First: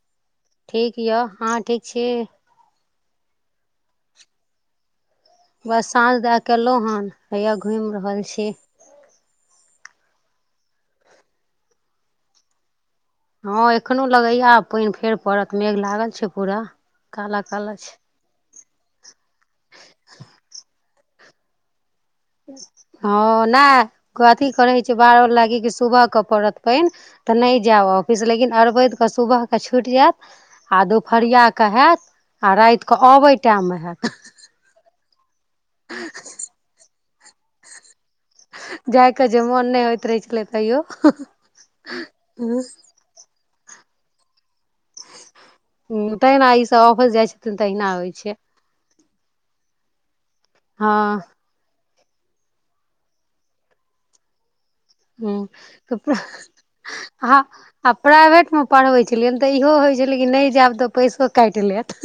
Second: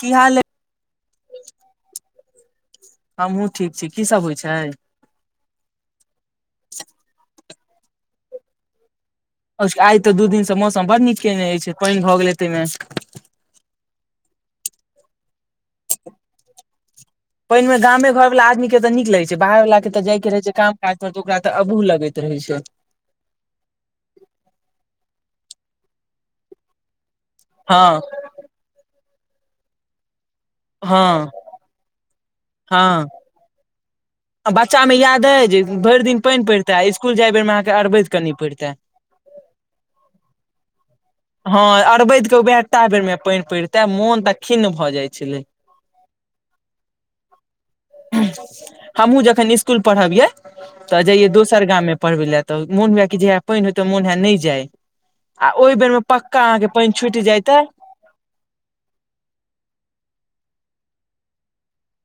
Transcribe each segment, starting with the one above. की हाल अय ठीक यऽ आँहा ठीक छी हमहु ठीक छी की सब होइ छै बस साँझ दए के अलहुँ हन हैया घुमि रहल छी आइ तऽ दू दिनसँ मौसम बड नीक केयनेइ छै पानि भऽ गेलै तेमे हँ एखनो लगैया आ पानि फेर पड़त मेघ लागल छै पूरा काला पानि काला मे छै गामे घर वला आदमी के त नीक लगे छै बाहर वालला के ते जाय के रहे छै काम काज पर तऽ ओकरा त अबू लगे छै हँ नहि अथी करै छै बारह लागि क सुबहके पड़त पानि तऽ नहि जायब हँ ऑफिस लेकिन अरवैद के सुबह के छुटि जायत आ हँ दुपहरिया के हत आ राइत कऽ आबै टाइम मे होत आ बच्चा में याद अइ जे भरि दिन पानि पड़ितेै आ स्कुल जाय बेर मे अहाँके अरवैद कनि पड़ितै जाइके जे मोन नहि होइत रहै छलै तैयो हँ अरबहिद के उहै टा बेर मे पानि पड़िते मोन तऽ खिन्न भऽ जाइ छलै ह तहिना ई सब ऑफिस जाइ छथिन तहिना होइ छै हमहुँ जखन स्कूल पढ़बियै तऽ हँ जइय दोस सरगा मे पढ़बै ले तऽ मोन हुए कि जे हा पानि होेत मन हए नहि जाय आ ओहि बेर मे ह पक्का अहाँके पानि छुटि जाय तऽ आ प्राइवेटमे पढ़बै छलियनि तऽ इहो होइ छलै कि नहि जायब तऽ पैसो काटि लेत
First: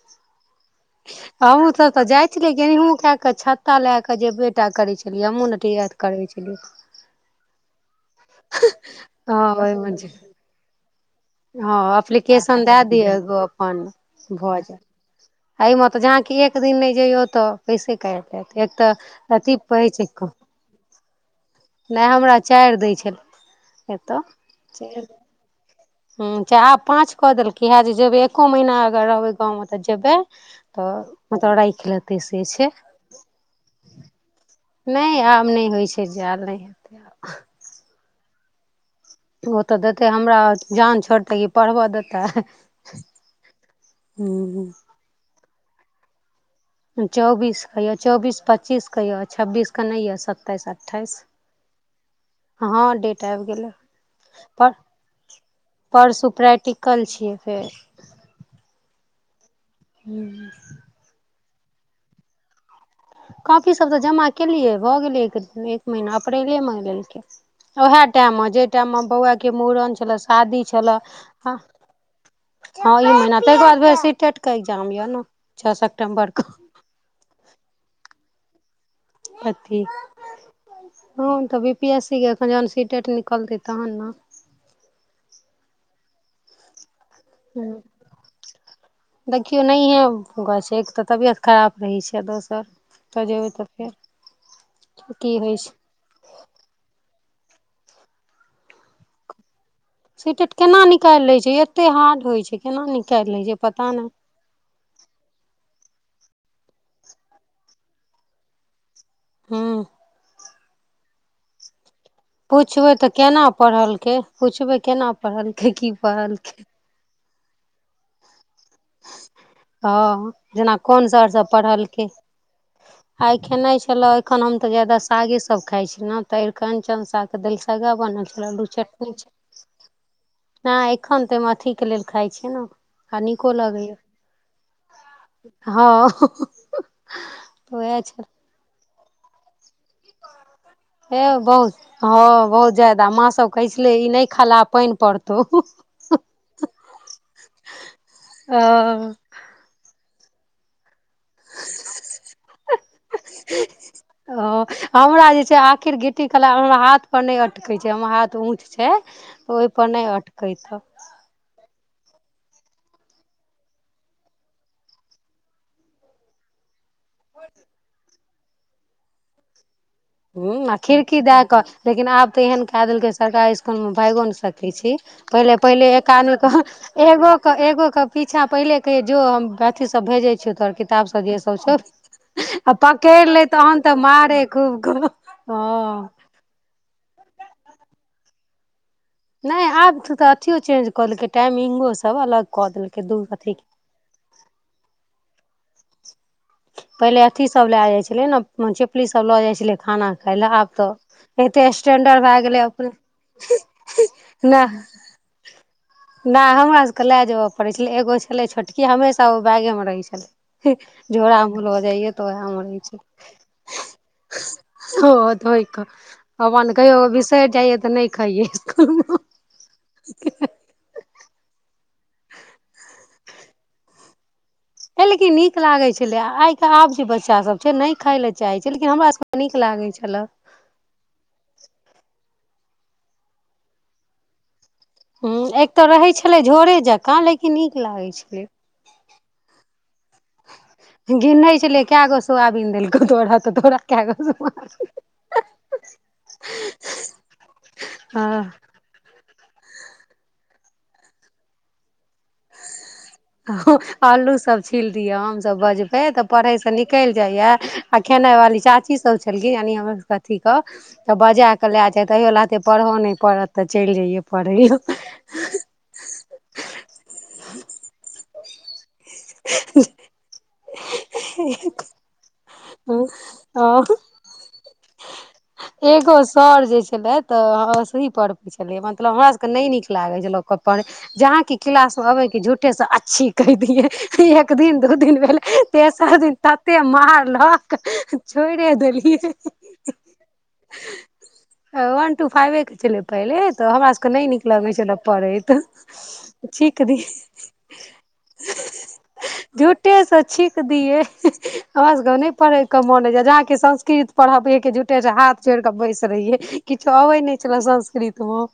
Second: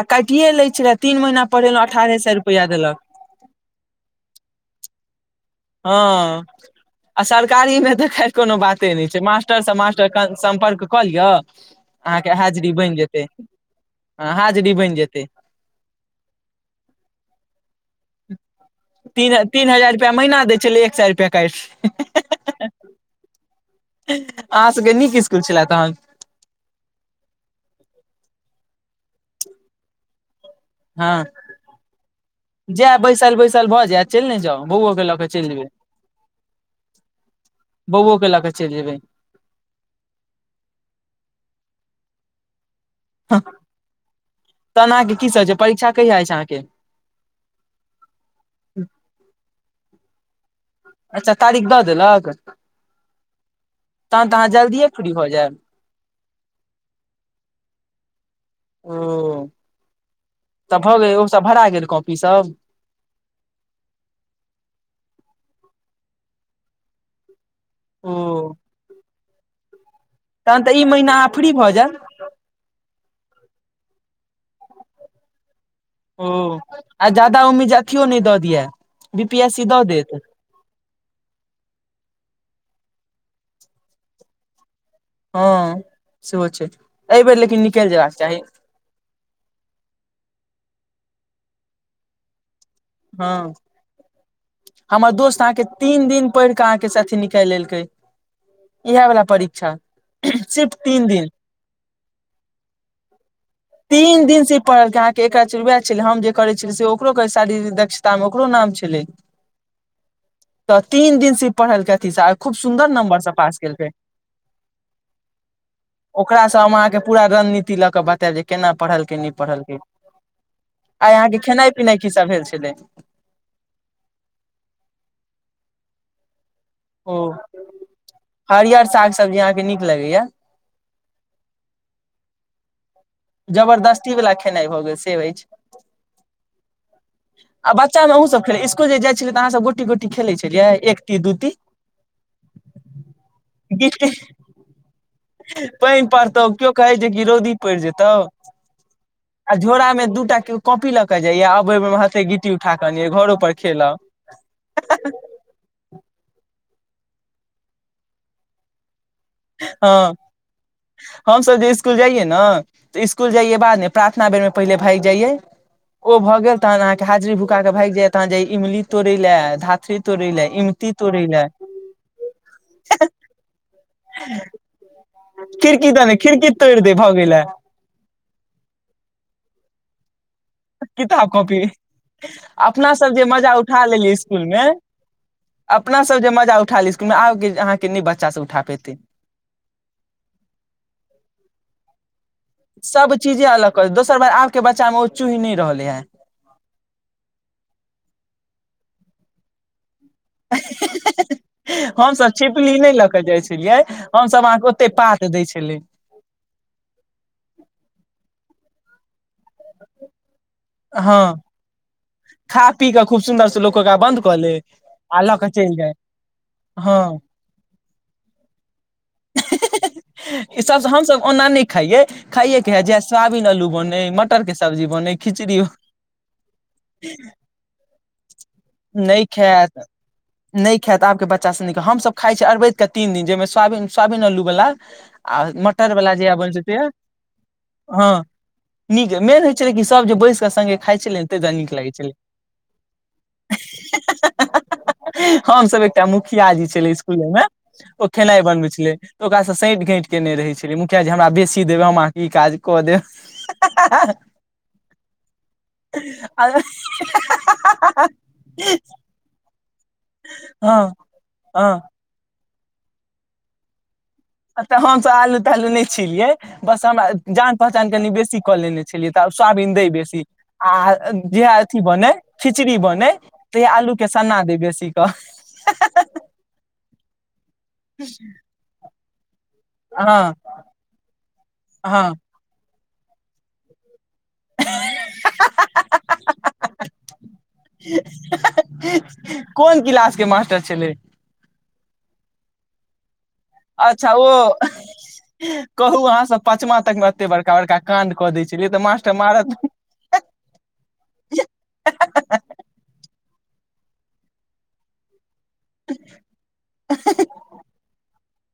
आ काटिे लैत छै रह तीन महीना पढ़ेलहु अठारह सए रुपैआ देलक के छत्ता लए क जे बेटा करे छलियै हमहु हँ आ सरकारीमे तऽ खै कोनो बाते नहि छै हँ मास्टरसभ ओहिमे जे मास्टर सम्पर्क कऽ लिअ हँ अहाँके एप्लीकेशन हाजरी दए बनि दिय जेतै एगो अपन हँ भऽ हाजरी जाय बनि जेतै अई मे त जहां एक दिन नहि ज‌इयौ त पैसे काटि देत एक तीन तऽ अथी तीन हजार कहै छै रुपैआ क महीना दै छलै एक सए रुपैआ काटि नहि हमरा चारि दै छल अहाँ सबके नीक स्कूल छला तहन ह च आब पाँच कऽ देलकै हए जे जेबै एक्को महीना अगर रहबै गाँवमे तऽ जेबै तऽ हँ मतरा राखि लेतै से छै जायब बैसल बैसल भऽ जायत चलि ने जाउ बौओ के लऽ नहि कऽ चलि आब जेबै नहि होइ छै कि जाएल नहि हेतै आब बौओ के ल का चलि जेबै तु ओ तऽ देतै हमरा जान छोड़तै ई पढ़बऽ देतै हं हं तहन अहाँके की सभ छै परीक्षा कहिया अछि अहाँके चौबीस के य चौबीस पच्चीस के यऽ छब्बीस के नहि य सताईस अठ अठाइस अच्छा तारीख दऽ देलक हँ डेट आबि गेलैय तहन तऽ अहाँ प जल्दिए फ्री भऽ जायब परसु प्रैक्टिकल छियै फेर हुं त भऽ गेल ओ सभ भरा गेल कॉपी सब कॉपी सभ तऽ जमा केलियै भऽ गेलै एक एक महीना अप्रैले महे लेलकै उएह ओ टाइम म जाहि टाइम म बौआके मूड़न छला शादी तहन तऽ ई छला महीना अहाँ फ्री ह भऽ जायब हँ ई महिना ताहि दुआरे सीेटेट के एग्जाम यऽ न छ सेप्टेम्बर क ओ आ ज्यादा उम्मीद अथियो नहि दऽ दिया बी पी एस सी कथि दऽ देत हँ तऽ बी पी एस सी कऽ एखन जहन सिटेड निकलत तहन नऽ हँ सेहो छै एहि बेेर लेकिन हूँ निकैल जैयबाक चाही देखियौ नहिए गाछै एक तऽ तबियत खराब रहैत छै दोसर होतय जेबै हँ तऽ हमर फेर दोस्त की अहाँके होइ छैय तीन दिन पढ़ केऽ अहाँ के से अथी निकालि लेलकै इहै वाला परीक्षा सिटेड सिर्फ केना तीन निकालि दिन लै छै एते हार्ड होइत छै केना निकालि लै छै पता नहि पढ़ल अहाँके एकरा चड़ वएह छलै हम जे करैत छलियै से ओकरो करै शारीर दक्षता मे ओकरो नाम छलै हूँ तऽ तीन दिन से पढ़ल अथि सा पुछबै तऽ केना पढ़लकै पुछबै केना पढ़लकै की ओकरासँ पढ़लकै हम अहाँके पूरा रणनीति लऽ कऽ बते दे केना पढ़ल के नहि पढ़ल के हँ जेना कोन आय सर अहाँके सब खेनाई पिनाइ पढ़लकै की सब भेल छले आइ खेनाइ छले एखन हम तऽ जादा सागे सब खाइ छी न तऽ अरिकंचन ओ साग के दलिसग्गानल छलै अल्लूक हरियर साग चटनी सब्जी छलै अहाँके नीक लगैया नहि एखन तऽ अथीक के लेल खाइ छी जबरदस्ती वला खेनाइ भऽ गेल से अछि हँ आ उएह बच्चामे अहूँ छल सब खेले इस्कुल जा छलियै तऽअहाँ सब गोटी गोटी खेल छलियै ने हे बहुत हँ बहुत जादा माँ सब कहै छले ई गिट्टी नहि खाला पानि पड़ते पानि पड़तौ केओ कहै छै कि रौदी पड़ि जेतौ अ आ झोरामे दू टा के कॉपी ल के जाइया अबै बेरमे बादमे गिट्टी उठाक अनियै य घरो पर खेलब ओ हमरा जे छै ने आखिर गिट्टी कला हमरा हाथ पर नहि अटकै छै हमर हाथ ऊँच छै ओहिपर नहि अटकैत छह हमसब जे इसकुल जाइये ने तऽ इसकुल जाइये बाद ने प्रार्थना बेर मे पहिले भागि जाइये ओ भऽ गेल तहन अहाँके हाजरी भुका के भागि जायत तह जे इमली तोड़े ल धथृित ह आ खिड़की दए क लेकिन आब तऽ एहन क देलकै सरकारी इ हम्मे भागियो नहि सकै छी पहिले पहिले खिड़की एक दने खिड़की तोड़ि दे आदमी भऽ गेलै एगो कऽ पीछा पहिले कहै जो हम अथी सब भेजै छै तोहर किताब सब जे सब छौ आ अपना सब जे पकड़ि लै मजा तहन उठा तऽ लेलियै मारै स्कुल मे खूब। क हँ अपना सब जे मजा उठालिए स्कुल मे आबके अहाँके नहि बच्चा सब उठा पेतै नहि आब त तऽ अथियो चेंज कऽ लेलकै टाइमिंगोसभ अलग कऽ देलकै सभ दू अथी चीजे के अलग कर छै दोसर बार आब के बच्चा मे ओ चूहि न नहि रहले है पहिले अथिसभ लए जाइ छलै ने छिपलीसभ लऽ जाइ छलै खाना खाय लेलए आब तऽ एते स्टेंडर्ड हमसभ भए गेलै छिपली अपने नहि लऽ के जाइ छलियै हमसभ अहाँके ओते पात दै छलै नै हमरा सबके लए जेबय पड़ै छलै एगो छलै छोटकी हमेशा ओ बैगे मे रहै छलै हँ झोरम ल जाइय तऽ ओहे मे खा रहै पी कऽ खूब सुन्दर से लोक ओकरा बन्द कऽ छै ले ओ आ लऽ धोइ चलि कऽ जाय हपन कहियो हँ बिसरि जाइये तऽ नहि खाइय इसकुल [inaudible] इ सब हमस ओना ने खाये खाये के है जे सोयाविन आलू बने मटर के सब्जी बने नीक लागे छले आइ के आब जे बच्चा सब छै नहि खाय लए चाहे छै लेकिन हमरा सब नहि के नीक खायत लागे छले नहि खायत आबके बच्चा सब नीकत हमसभ खाइ छिय अवैत के तीन दिन जाहि सो सोयाविन आलु वला ह आ एक तऽ मटर रहै वाला जहिया छलै बनै छै झोरे जकाँ लेकिन नीक लागै छलै नि मेलहचरे सब बैस कऽ सङगे खाइ छलिय ताहि गिनै दुआरे नीक छलियै लगै कए छलै गो सोयाबीन देलकौ तोरा तऽ तोरा कए गो हमस एकटा मुखिया जी छलै इसकुल मे ओ खेनाइ हँ बनबै छलै त ओकासँ संइत घइट के नहि रहै छलै मुखिया जे हमरा बेसी देबै हम ई काज कऽ देब आलू सब छील दियै हमसभ बजबे तऽ पढ़े से निकल जाइया आ खेनाइ वाली चाची सब यानी अहा के कथीक हँ त बजा क हँ ल जाइ तैयो लाते पढ़ऽ नहि पड़त तऽ चलि जइयौ अ तऽ हमस आलू तालू नहि छियै बस हमरा जान पहचान कनि बेसी कऽ लेने तऽ सोयाबीन द बेसी आ जेहा अथी बने खिचड़ी बनेै तहीया हँ आलू के सन्ना दे बेसी क एगो सर जे छलै तऽ सही पर्व छलै मतलब हमरा सब नहि नीक लागे छल हँ लोक पढ़ जहाँ की क्लास हँ में अबे क झूठे से आच्छी कहि दियै एक दिन दू दिन भेले तेसर दिन तते मारलह कोन क्लास के मास्टर छलै वन टू फाइवे के छलै पहले अच्छा ओ कहू अहाँसभ पचमा छीक तकमे दियै एते बड़का बड़का काण्ड कऽ दै छलियै तऽ मास्टर त मारत झूठेसँ छीक दियै हमरा सभके नहि पढ़ैके मोन होइय जहाँके संस्कृत पढ़बियै के झुठे सँ हाथ जोड़ कऽ बैस रहियै किछो अबै नहि छले संस्कृत मे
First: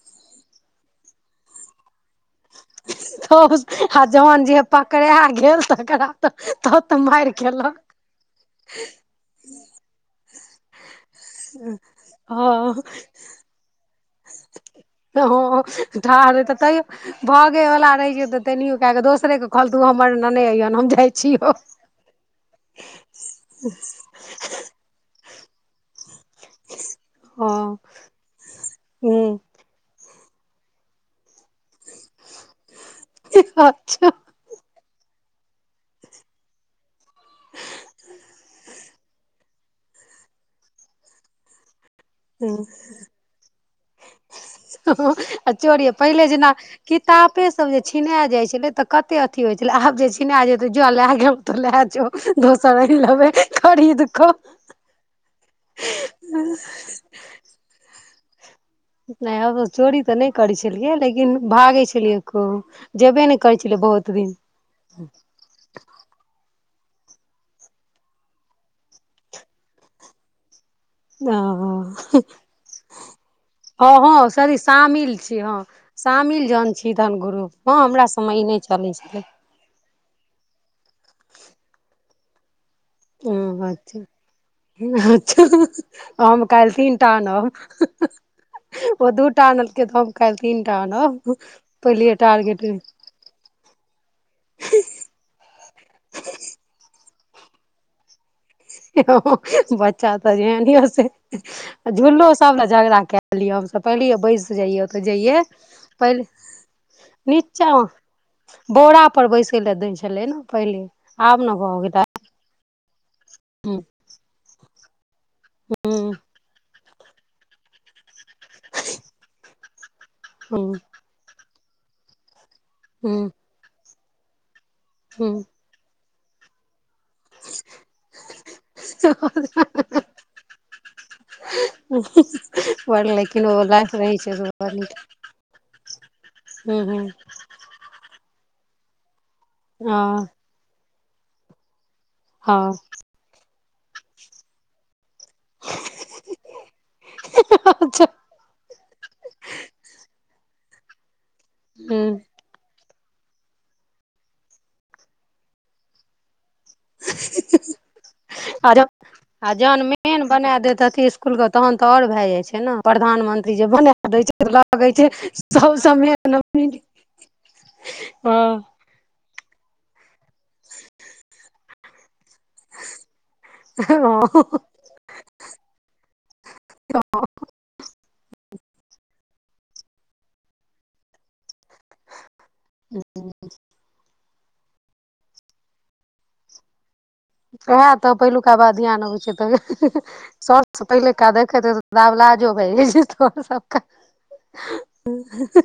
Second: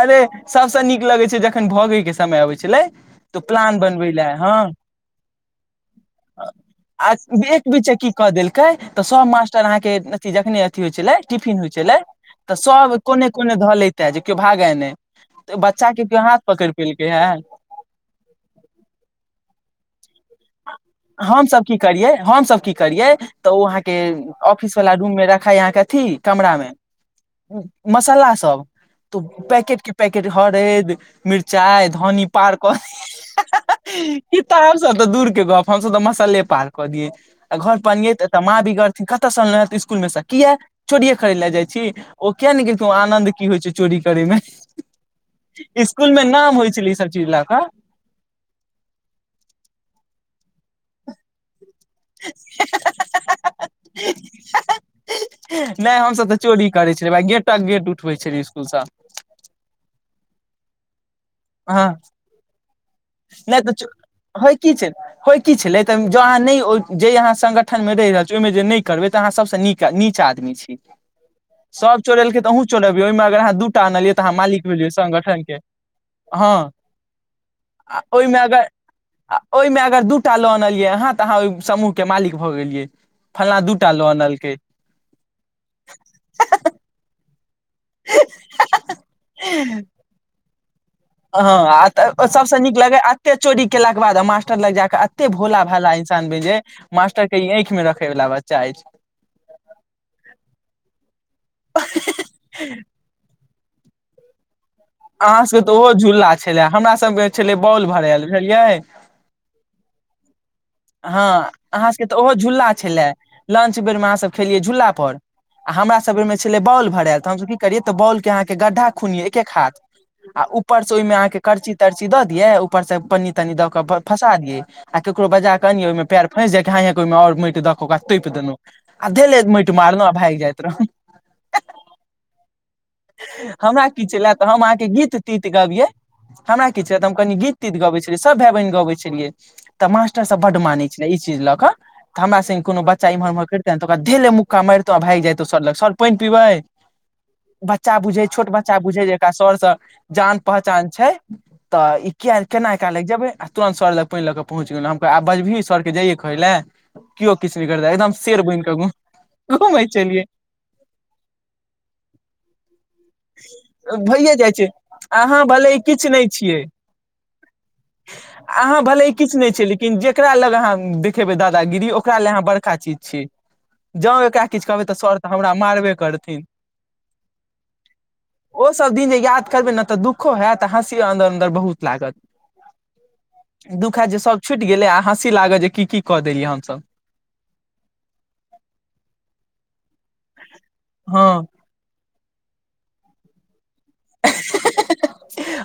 अरे सबसे नीक लगै छै जखन भगै के समय अबइ छलै तऽ प्लान आ बनबै ले जहन हँ जे पकड़ा गेल तकरा तऽ तऽ तऽ आ मारि एक खेलक बीचे की कऽ देलकै तऽ सब मास्टर अहाँके अथी जखने होइ छलै टिफिन होइ छलै तऽ हँ सभ कोने कोने धऽलैत हँ के केओ हाथ धारेतऽ पकड़ि तइयो पेलकै हे भगै वला रहै छै तऽ तनियो के क दोसरे खल तो हमर ननै [unintelligible] छियौ हमसभ की करियै हमसभ की करियै तऽ ओ अहाँके ऑफिस वाला रूम मे रखाई यहाँ के अथी कमरा मे हँ मसाला सब तऽ हूँ पैकेटके पैकेट हरैद मिरचाइ धनी पार कऽ अच्छा दियै किताब सब तऽ दूर के गप्प हमसभ तऽ मसल्ले पार कऽ दियै आ घर पर अनियेै तऽ एत माँ बिगरथिन कतय सँ अनले हें इसकुलमे सँ किए चोरीए करै लए जाइ छी ओ कियानैे हँ गेलखिन आनन्द की होइ छै चोरी करै मे आ चोरी इसकुल मे पहिले जेना नाम होइ छलै ई सब चीज लए किताबे क सब जे छिना जाय छले ते कते अथी होय छले आब जे छिना जेे जल लैय गेल तो लए जो दोसर आइन लेबै खरीद क नहि हमसभ तऽ चोरी करै छेलियै भाइ गेटक गेट उठबै छलियै इसकुलसँ नहि हम चोरी तऽ नहि करै छलियै लेकिन भागै हँ छेलियै कहू जेबे नहि करै छलियै बहुत दिन होइ की छै होइ की छले तऽ जँ अहाँ जै अहाँ संगठन मे रहि रहल छी ओहि मे जे नहि करबै तऽ अहाँ सबसँ नीक नीच आदमी छी [unintelligible] सभ हँ चोरेलकै तऽ अहू चोरेबियै ओहिमे अगर अहाँ दू टा आनलियै तऽ हँ अहाँ सॉरी मालिक भेलियै शामिल छी संगठन हँ के शामिल हँ जहन छी तहन ग्रुप मे आ हमरा ओहिमे सभमे ई नहि अगर चलै छलै आ ओहिमे अगर दू टा लो अनलियै अहाँ तऽ अहाँ ओहि समूह के मालिक भऽ गेलियै फल्ना हँ दूटा अच्छा ल अनलकेै [unintelligible] हम काल्हि तीनटा आन ओ दूटा आनलकै तऽ हम काल्हि तीनटा आनब पहिलिये हँ सबसे टारगेट नीक लगे एते चोरी केलाक के बाद मास्टर लग जाक एत्तेक भोला भाला इंसान जे मास्टर के ई आँखि मे रखे वला बच्चा अछि बच्चा तऽ जेहन से झूललो सब लए झगड़ा कए लियै हमसभ पहिलिये बैस जाइएऽ जइयै अहाँ सबके तऽ ओहो पहिले झूला छले हमरा सबके छले नीचा बॉल भरायल बुझलियै बोरा पर बैसै लए दै छलै ने पहिले आब हँ ने भऽ अहाँ गेलै सभके तऽ ओहो झूला छलए हूँ लंच बेरमे अहाँसभ खेलियै झूला पर आ हमरा सभ बेरमे छलै बाउल भरायल तऽ हमरा सभी करियै तऽ बॉलके अहाँके गड्ढा खुनियै एक एक हाथ आ हूँ ऊपर से ओहिमे अहाँके करर्ची तर्ची दऽ दियै ऊपर से हूँ पन्नी तन्नी दऽ कऽ फंसा दिये आ केकरो हूँ बजाकऽ अनियै ओहिमे पैर फँसि जाय कि हांय हांय के ओहिमे और माटि दऽ कऽ ओकरा तोपि देलहु आ धैले माटि मारलहुँ आ भागि जाइत रहलौं [inaudible] लेकिन ओ हमरा लाइफ किछ रहै ले छै तऽ से हम बड़ अहाँके नीक गीत तीत गबियै हमरा हूँ कि छै हूँ हम कनी गीत गबै छलियै सभ भाय बहिन गबै छलियै तऽ हँ मास्टरसभ बड्ड मानै छलै ई चीज लऽ कऽ तऽ हमरा हँ संगे कोनो बच्चा इम्हर उम्हर करितेै तऽ ओकरा धैलै मुक्का मारितौं आ भागि जैतौं सर लग सर पइन पीबै बच्चा बुझै छोट बच्चा बुझै जेकरा सरसँ जान पहचान छै तऽ हूँ केना एकरा लग जेबे आ तुरंत सर लग पइन लऽ कऽ पहुंच गेलौं हम आब बजबही सरके जइयए खााय लए केओ किछु नहि करत एकदम शेर बुनि कऽ आरो ग आ जहन मेन बना देैत अथि इस्कुलके तहन तऽ आओर भए जाइत छै ने प्रधानमंत्री जे बना दैत भइए छै जाइ लगै छै अहाँ भले सब किछु समय नहि छियै हँ अहाँ भले किछु नहि छै लेकिन जेकरा लग अहाँ देखेबै दादागिरी ओकरा लग अहाँ बड़का चीज छियै ज एकारा किछु कहबै तऽ सर तऽ हमरा मारबे करथिन [inaudible] ओ सब दिन जे याद करबै ने तऽ दुःखो होयत आ हँसियो अन्दर अन्दर बहुत लागत ह दुःखै जे सभ छुटि गेलै आ हँसी लागत जे की की कऽ देलियै हमसभ उएह तऽ पहिलुका बा ध्यान अबैत छै तऽ स पहिलुका हँ देखैत रह लाब लाज होय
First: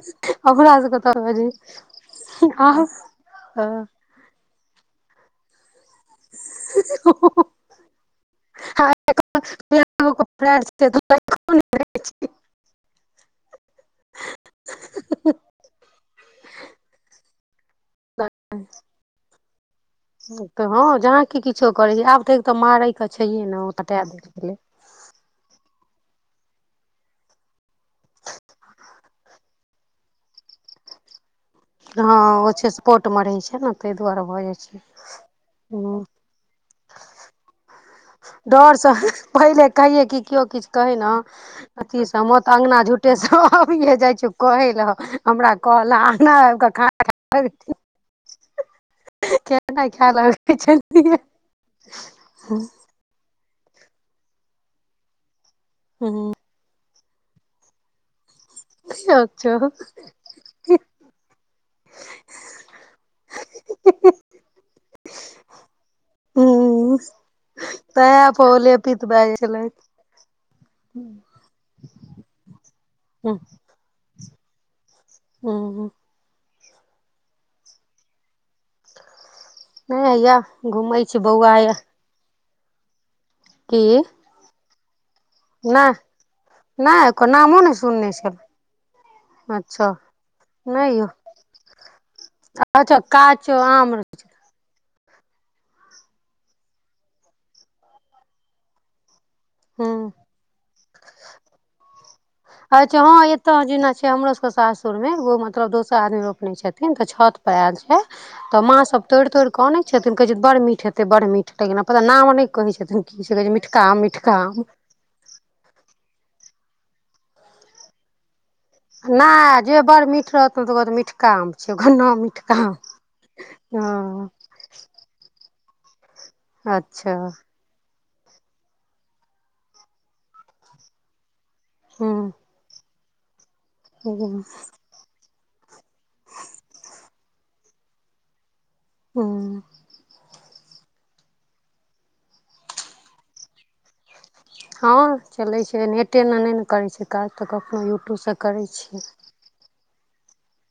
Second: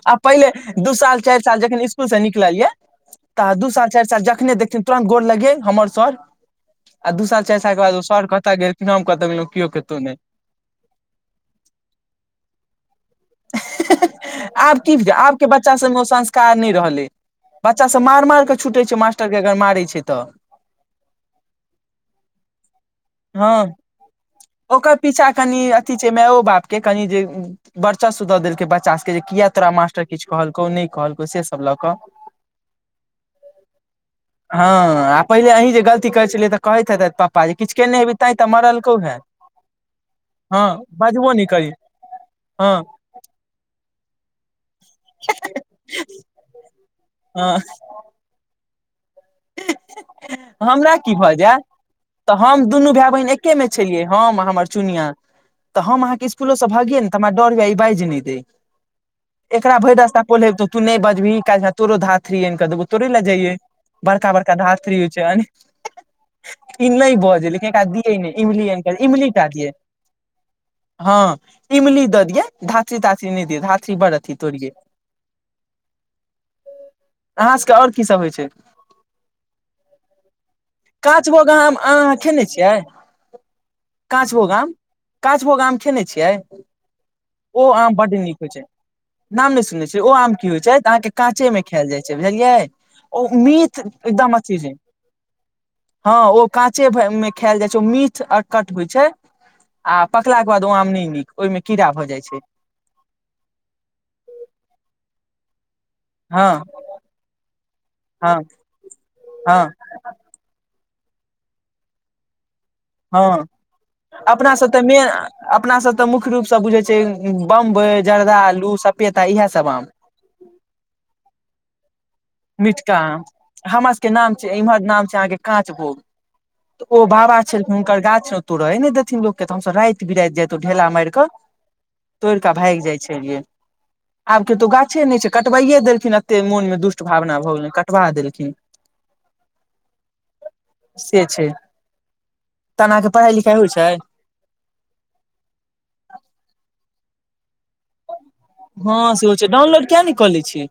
आ पहिले ओकरा दू सबके तऽ साल चारि बजे साल जखन इसकुलसँ निकलल यऽ तऽ दू साल चारि साल जखने देखथिन तुरन्त गोर लगे हमर सर आ दू साल चारि साल के बाद ओ सर कतऽ गेल फि कतहु गेलहुँ केओ कतहु नहि [inaudible] आब की आबके बच्चा सभमे ओ संस्कार नहि रहलै बच्चासभ मार मारि कऽ छुटैत छै मास्टरके अगर मारै छै तऽ तऽ हँ जहाँ की किछो करै छै आब तऽ एक तऽ मारय के छैये ने ओ हँ तटा देल गेलै ओकर पीछा कनि अथी छै मो बाप के कनि जे वर्चासु दऽ देलकै बच्चा सभके जे किया तोरा मास्टर किछु कहलकौ नहि कहलकौ से सब लऽ कऽ हँ ओ छै सपोटमे रहै छै ने ताहि दुआरे भऽ जाइ छै ह ठीके तऽ कहैत हे पापा जी किछु केने हेबही तैं तऽ डरसँ मरलकौ हे पहिले कहि कि केओ हँ किछु कहै ने बजबो नहि करी अथीसँ मत अगना हँ टेशबए जाइ छियौ कहै लए हमरा कहल नहि आबिकऽ खाना ख ह [inaudible] खाय लगै छै हमरा की भऽ जायतऽ हम दुनू भाई बहिन एक एके मे छियै हम हमर चुनिया तऽ हम अहाँ कि ह स्कूलो से भागिय ने त हमरा डर भ बाइ कि कहि बाइज नहि अच्छा देत ह एकरा भरि रास्ता पोलेलू तू नहि बजबही काइल तोरो धातरि देबो तोरे लए जइये बड़का बड़का धातरि हो छै इ नहि बजय लेकिन एक तै दिए ने पर ओ इमलियन लेपित इमली भए जाइ टा दिय छलै हँ इमली दऽ दियै धातरि तात्री नहि दिय धातरि बड़ अथी तोड़िये ओ [inaudible] अहाँ सभके ओर की सभ होइ छै नहि हैया घूमै छी काँच भोग बौआ या आम अहाँ खेने छियै की काँच भोग आम काँच भोग आम नहि खेने छियै नहि ओकर नामो ओ नहि आम सुनने बड नीक होइ छलहुँ छै नाम ने सुनने अच्छा छियै ओ आम की होइ छै नहि यौ अहाँके काँचे में खायल जाइ छै बुझलियै अच्छा ओ काचो मीट आम एकदम मसीज हँ ओ काँचे में खायल जाइ छै ओ मीठ अकट होइ छै आ हूँ पकलाके बाद ओ आम नहि नीक ओहिमे कीड़ा भऽ जाइत छै अच्छा ह एतय जेना छै हमरो सब के सासुर में ओ मतलब दोस्त आदमी हँ रोपने छथिन तऽ छत पर आयल छै हँ तऽ माँ सब तोड़ तोड़ हँ कने छथिन कहै छथि बड़ मिठ हेतै बड़ मिठ हतैना पता नाम नहि कहै छथिन कि कहै हँ छै मिठका मीठ अपना सब ते मेन अपना सब ते मुख्य रूप से बुझे छै बम्ब जर्दलू नहि जे बड़ मिठ रहतौ तऽ मिठका आम छै घन्ना मिठ मिटका हमर सबके नाम इमहर नाम छै अहाँके काँच भोग हँ त ओ अच्छा बाबा छलख हुनकर गाछ मे तोरय ने देथिन लोकके तऽ हमस राति बिराति जायत ओ ढेला मारिकऽ हूँ तोड़ भागि जाइ छै आब हूँ के तो गाछे नहि छै कटबै देलखिन एते मोन मे दु भावना भऽ गेलनि कटबा देलखिन हँ [inaudible] से छै तहन आहा के पढ़ाई लिखाई होइ छै हँ चलैत छै नेटे एना नहि ने करैत छै काज तऽखनो यूट्यूबसँ करै छियै हँ सेहो छै डाउनलोड किया नहि कऽ लै छियै